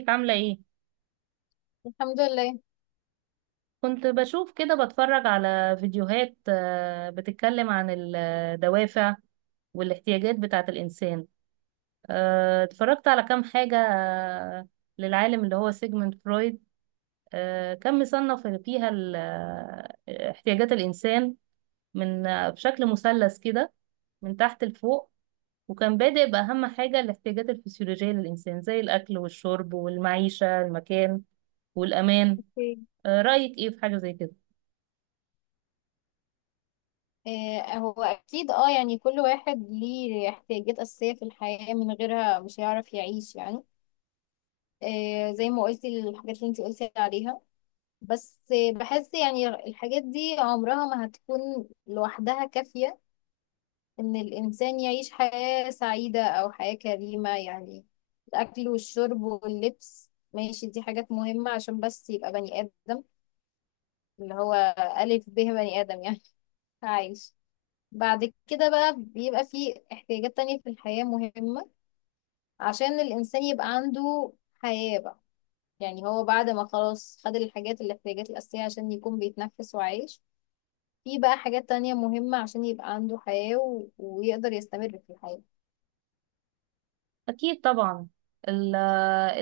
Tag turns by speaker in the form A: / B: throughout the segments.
A: ازيك عاملة ايه؟
B: الحمد لله.
A: كنت بشوف كده بتفرج على فيديوهات بتتكلم عن الدوافع والاحتياجات بتاعة الإنسان. اتفرجت على كام حاجة للعالم اللي هو سيجموند فرويد. كان مصنف فيها احتياجات الإنسان من، بشكل مثلث كده من تحت لفوق، وكان بادئ بأهم حاجة الاحتياجات الفسيولوجية للإنسان زي الأكل والشرب والمعيشة المكان والأمان.
B: اوكي.
A: رأيك ايه في حاجة زي كده؟
B: هو اكيد يعني كل واحد ليه احتياجات اساسيه في الحياه، من غيرها مش هيعرف يعيش يعني. زي ما قلتي الحاجات اللي انت قلتي عليها. بس بحس يعني الحاجات دي عمرها ما هتكون لوحدها كافيه ان الانسان يعيش حياه سعيده او حياه كريمه يعني. الاكل والشرب واللبس ماشي، دي حاجات مهمه عشان بس يبقى بني ادم، اللي هو الف ب بني ادم يعني. عايش. بعد كده بقى بيبقى فيه احتياجات تانية في الحياة مهمة عشان الإنسان يبقى عنده حياة بقى. يعني هو بعد ما خلاص خد الاحتياجات الأساسية عشان يكون بيتنفس وعايش، في بقى حاجات تانية مهمة عشان يبقى عنده حياة ويقدر يستمر في الحياة.
A: أكيد طبعا. ال-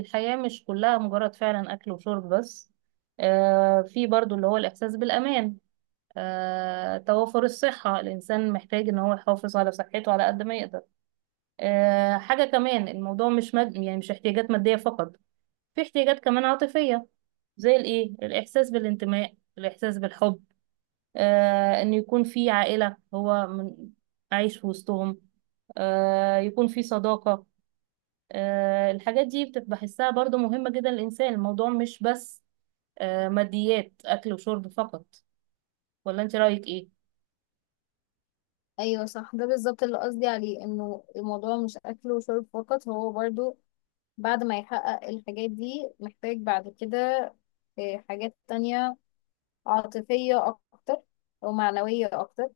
A: الحياة مش كلها مجرد فعلا أكل وشرب بس. في برضو اللي هو الإحساس بالأمان، توافر الصحة، الإنسان محتاج إن هو يحافظ على صحته على قد ما يقدر. حاجة كمان، الموضوع مش يعني مش احتياجات مادية فقط، في احتياجات كمان عاطفية زي الإيه، الإحساس بالانتماء، الإحساس بالحب. إنه يكون في عائلة عايش في وسطهم، يكون في صداقة. الحاجات دي بتبقى بحسها برضو مهمة جدا للإنسان، الموضوع مش بس ماديات أكل وشرب فقط. ولا أنت رأيك إيه؟
B: أيوة صح، ده بالظبط اللي قصدي عليه، إنه الموضوع مش أكل وشرب فقط. هو برضو بعد ما يحقق الحاجات دي محتاج بعد كده حاجات تانية عاطفية أكتر أو معنوية أكتر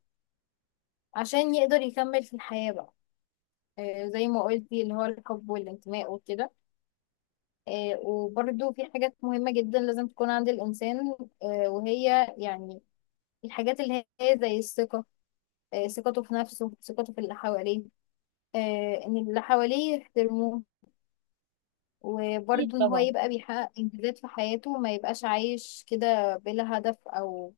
B: عشان يقدر يكمل في الحياة بقى. زي ما قلتي اللي هو الحب والانتماء وكده. وبرده في حاجات مهمة جدا لازم تكون عند الإنسان، وهي يعني الحاجات اللي هي زي الثقة. ثقته في نفسه، ثقته في اللي حواليه، إن اللي حواليه يحترموه.
A: أكيد
B: وبرده إن هو
A: طبعا.
B: يبقى بيحقق إنجازات في حياته، ما يبقاش عايش كده بلا هدف، أو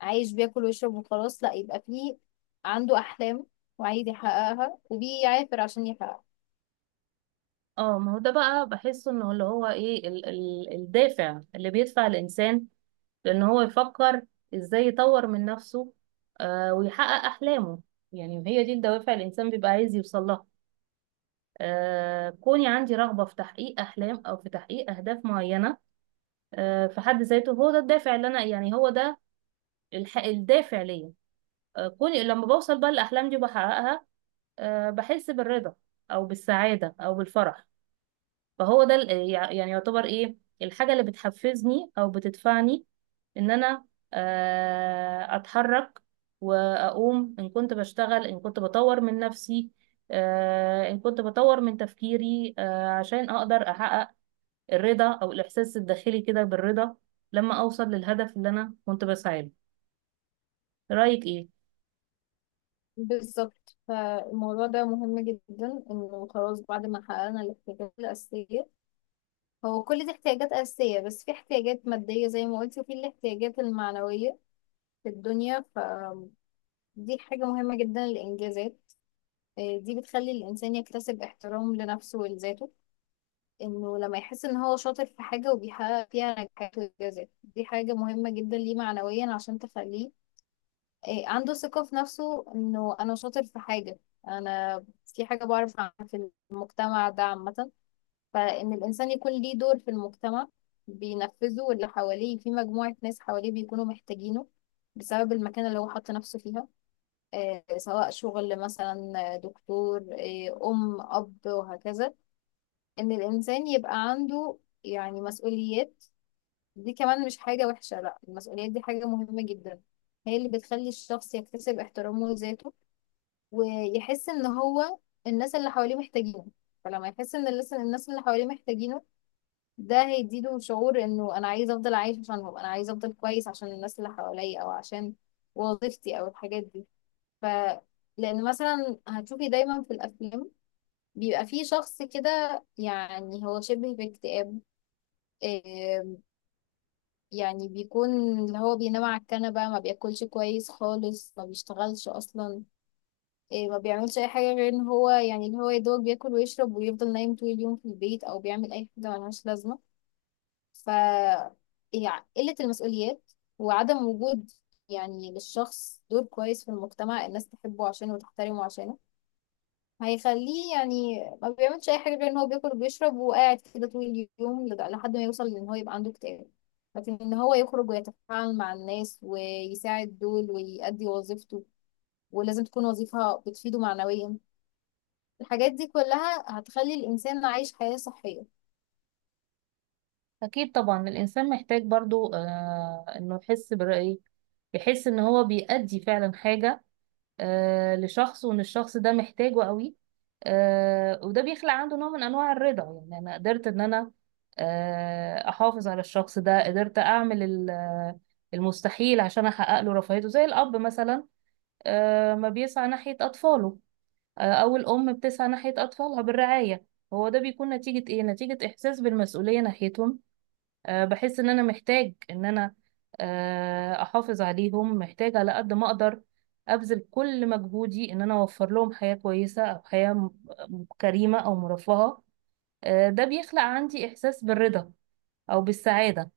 B: عايش بياكل ويشرب وخلاص. لا، يبقى فيه عنده أحلام وعايز يحققها وبيعافر عشان يحققها.
A: اه ما هو ده بقى بحسه انه اللي هو ايه ال الدافع اللي بيدفع الانسان لان هو يفكر ازاي يطور من نفسه، ويحقق احلامه. يعني هي دي الدوافع اللي الانسان بيبقى عايز يوصل لها. كوني عندي رغبة في تحقيق احلام او في تحقيق اهداف معينة، في حد ذاته هو ده الدافع اللي انا، يعني هو ده الدافع ليا. كوني لما بوصل بقى الأحلام دي وبحققها، بحس بالرضا أو بالسعادة أو بالفرح. فهو ده يعني يعتبر إيه الحاجة اللي بتحفزني أو بتدفعني إن أنا أتحرك وأقوم، إن كنت بشتغل، إن كنت بطور من نفسي، إن كنت بطور من تفكيري، عشان أقدر أحقق الرضا أو الإحساس الداخلي كده بالرضا لما أوصل للهدف اللي أنا كنت بسعى له. رأيك إيه؟
B: بالظبط، فالموضوع ده مهم جدا، انه خلاص بعد ما حققنا الاحتياجات الأساسية. هو كل دي احتياجات أساسية، بس في احتياجات مادية زي ما قلت وفي الاحتياجات المعنوية في الدنيا. فدي حاجة مهمة جدا، الإنجازات. إيه، دي بتخلي الإنسان يكتسب احترام لنفسه ولذاته. إنه لما يحس إن هو شاطر في حاجة وبيحقق فيها نجاحات وإنجازات، دي حاجة مهمة جدا ليه معنويا عشان تخليه إيه، عنده ثقة في نفسه، انه انا شاطر في حاجة، انا في حاجة بعرف اعملها في المجتمع ده عامة. فان الانسان يكون ليه دور في المجتمع بينفذه، واللي حواليه في مجموعة ناس حواليه بيكونوا محتاجينه بسبب المكان اللي هو حط نفسه فيها. إيه، سواء شغل مثلا دكتور، إيه، ام، اب، وهكذا. ان الانسان يبقى عنده يعني مسؤوليات. دي كمان مش حاجة وحشة، لا، المسؤوليات دي حاجة مهمة جدا. هي اللي بتخلي الشخص يكتسب احترامه لذاته ويحس ان هو الناس اللي حواليه محتاجينه. فلما يحس ان الناس اللي حواليه محتاجينه، ده هيديله شعور انه انا عايز افضل عايش عشانهم، انا عايز افضل كويس عشان الناس اللي حواليا او عشان وظيفتي او الحاجات دي. ف لان مثلا هتشوفي دايما في الافلام بيبقى في شخص كده يعني هو شبه باكتئاب. آم، يعني بيكون اللي هو بينام على الكنبة، ما بياكلش كويس خالص، ما بيشتغلش اصلا، إيه، ما بيعملش اي حاجه غير ان هو يعني اللي هو يدوق، بياكل ويشرب ويفضل نايم طول اليوم في البيت، او بيعمل اي حاجه ملهاش لازمه. ف يعني قله المسؤوليات وعدم وجود يعني للشخص دور كويس في المجتمع الناس تحبه عشانه وتحترمه عشانه، هيخليه يعني ما بيعملش اي حاجه غير ان هو بياكل وبيشرب وقاعد كده طول اليوم لحد ما يوصل لان هو يبقى عنده اكتئاب. لكن ان هو يخرج ويتفاعل مع الناس ويساعد دول ويأدي وظيفته، ولازم تكون وظيفة بتفيده معنويا، الحاجات دي كلها هتخلي الإنسان عايش حياة صحية.
A: أكيد طبعا. الإنسان محتاج برضو إنه يحس برأيه، يحس إن هو بيأدي فعلا حاجة لشخص، وإن الشخص ده محتاجه قوي. وده بيخلق عنده نوع من أنواع الرضا. يعني أنا قدرت إن أنا أحافظ على الشخص ده، قدرت أعمل المستحيل عشان أحقق له رفاهيته، زي الأب مثلا ما بيسعى ناحية أطفاله، أو الأم بتسعى ناحية أطفالها بالرعاية. هو ده بيكون نتيجة إيه؟ نتيجة إحساس بالمسؤولية ناحيتهم. بحس ان انا محتاج ان انا احافظ عليهم، محتاج على قد ما اقدر ابذل كل مجهودي ان انا اوفر لهم حياة كويسة، او حياة كريمة او مرفهة. ده بيخلق عندي احساس بالرضا او بالسعادة.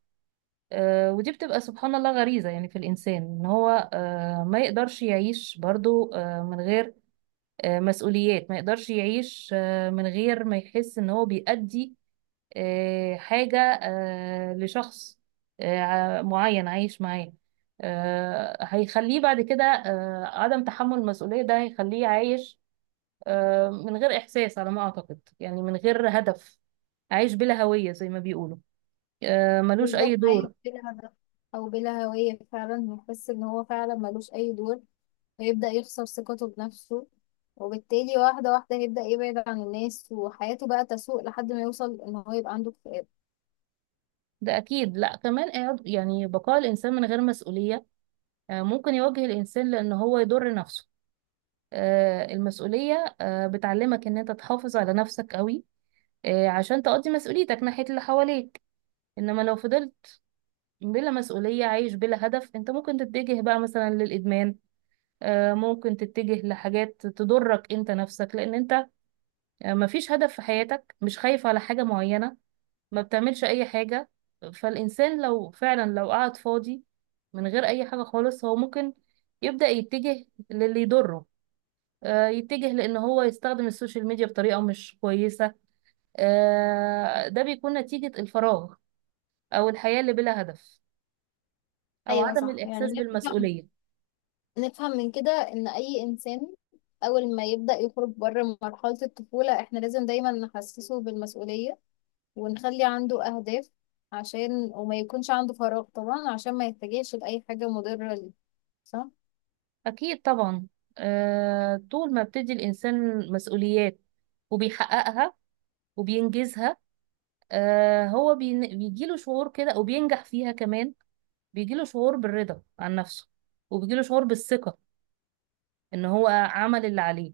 A: ودي بتبقى سبحان الله غريزة يعني في الانسان، ان هو ما يقدرش يعيش برضو من غير مسؤوليات، ما يقدرش يعيش من غير ما يحس ان هو بيأدي حاجة لشخص معين عايش معاه. هيخليه بعد كده، آه، عدم تحمل المسؤولية ده هيخليه عايش من غير إحساس، على ما أعتقد يعني، من غير هدف، عايش بلا هوية زي ما بيقولوا، ملوش أي
B: بالظبط، عايش
A: دور.
B: بلا هدف أو بلا هوية فعلا، هيحس إن هو فعلا ملوش أي دور، هيبدأ يخسر ثقته بنفسه، وبالتالي واحدة واحدة هيبدأ يبعد عن الناس وحياته بقى تسوء لحد ما يوصل إن هو يبقى عنده اكتئاب.
A: ده أكيد. لأ كمان، يعني بقاء الإنسان من غير مسؤولية ممكن يواجه الإنسان لأن هو يضر نفسه. المسؤولية بتعلمك إن أنت تحافظ على نفسك قوي عشان تقضي مسؤوليتك ناحية اللي حواليك. انما لو فضلت بلا مسؤولية، عايش بلا هدف، انت ممكن تتجه بقى مثلا للإدمان. ممكن تتجه لحاجات تضرك انت نفسك، لان انت مفيش هدف في حياتك، مش خايف على حاجة معينة، ما بتعملش اي حاجة. فالإنسان لو فعلا لو قعد فاضي من غير اي حاجة خالص، هو ممكن يبدأ يتجه للي يضره. يتجه لان هو يستخدم السوشيال ميديا بطريقة مش كويسة. ده بيكون نتيجة الفراغ او الحياة اللي بلا هدف أو
B: أيوة
A: عدم
B: صح. يعني
A: الإحساس
B: نفهم
A: بالمسؤولية.
B: نفهم من كده إن أي إنسان أول ما يبدأ يخرج بره مرحلة الطفولة إحنا لازم دايما نحسسه بالمسؤولية ونخلي عنده أهداف عشان وما يكونش عنده فراغ طبعا، عشان ما يتجهش لأي حاجة مضرة ليه. صح؟
A: أكيد طبعا. طول ما بتدي الإنسان مسؤوليات وبيحققها وبينجزها هو بيجيله شعور كده، وبينجح فيها كمان، بيجيله شعور بالرضا عن نفسه، وبيجيله شعور بالثقة إن هو عمل اللي عليه.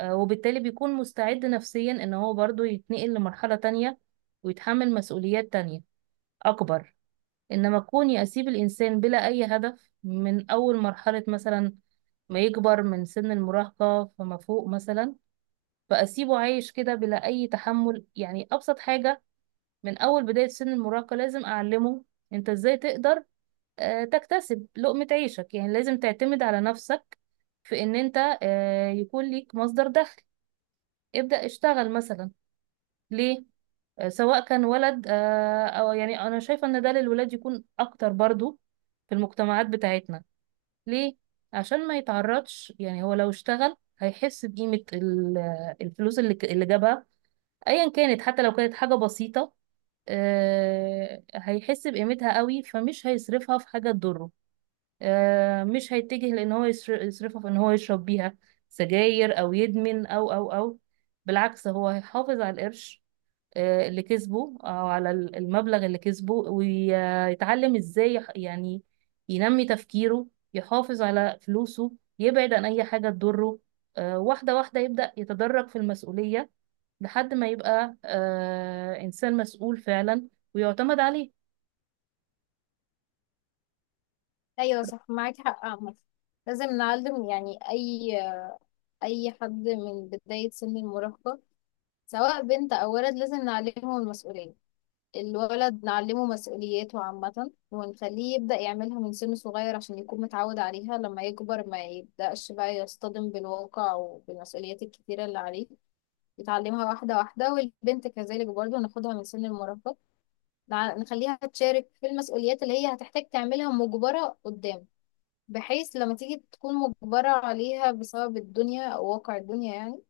A: وبالتالي بيكون مستعد نفسيا إن هو برضه يتنقل لمرحلة تانية ويتحمل مسؤوليات تانية أكبر. إنما كوني أسيب الإنسان بلا أي هدف من أول مرحلة، مثلا ما يكبر من سن المراهقة فما فوق مثلا، فأسيبه عايش كده بلا أي تحمل، يعني أبسط حاجة من أول بداية سن المراهقة لازم أعلمه أنت إزاي تقدر تكتسب لقمة عيشك، يعني لازم تعتمد على نفسك في إن أنت يكون ليك مصدر دخل، ابدأ اشتغل مثلا. ليه؟ سواء كان ولد أو يعني أنا شايفة إن ده للولاد يكون أكتر برضو في المجتمعات بتاعتنا. ليه؟ عشان ما يتعرضش، يعني هو لو اشتغل هيحس بقيمة الفلوس اللي جابها ايا كانت، حتى لو كانت حاجة بسيطة هيحس بقيمتها قوي، فمش هيصرفها في حاجة تضره. مش هيتجه لان هو يصرفها في ان هو يشرب بيها سجاير او يدمن او بالعكس، هو هيحافظ على القرش اللي كسبه، او على المبلغ اللي كسبه، ويتعلم ازاي يعني ينمي تفكيره، يحافظ على فلوسه، يبعد عن اي حاجة تضره. واحدة واحدة يبدأ يتدرج في المسؤولية لحد ما يبقى انسان مسؤول فعلا ويعتمد عليه.
B: أيوة صح، معاك حق عامة. لازم نعلم يعني أي حد من بداية سن المراهقة، سواء بنت أو ولد، لازم نعلمه المسؤولية. الولد نعلمه مسؤولياته عامة ونخليه يبدأ يعملها من سن صغير عشان يكون متعود عليها لما يكبر، ما يبدأش بقى يصطدم بالواقع وبالمسؤوليات الكتيرة اللي عليه، نتعلمها واحدة واحدة. والبنت كذلك برضو، ناخدها من سن المراهقة، نخليها تشارك في المسؤوليات اللي هي هتحتاج تعملها مجبرة قدام، بحيث لما تيجي تكون مجبرة عليها بسبب الدنيا أو واقع الدنيا يعني،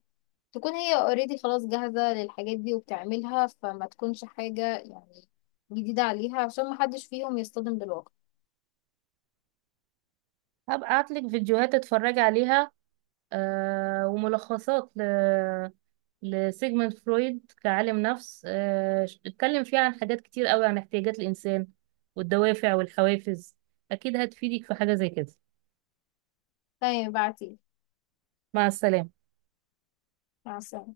B: تكون هي اوريدي خلاص جاهزة للحاجات دي وبتعملها، فما تكونش حاجة يعني جديدة عليها، عشان محدش فيهم يصطدم بالواقع.
A: هبقى ابعتلك فيديوهات تتفرجي عليها وملخصات لسيجموند فرويد كعالم نفس، اتكلم فيها عن حاجات كتير قوي عن احتياجات الإنسان والدوافع والحوافز. أكيد هتفيدك في حاجة زي كده.
B: تمام، بعتيلي.
A: مع السلامة.
B: مع السلامة.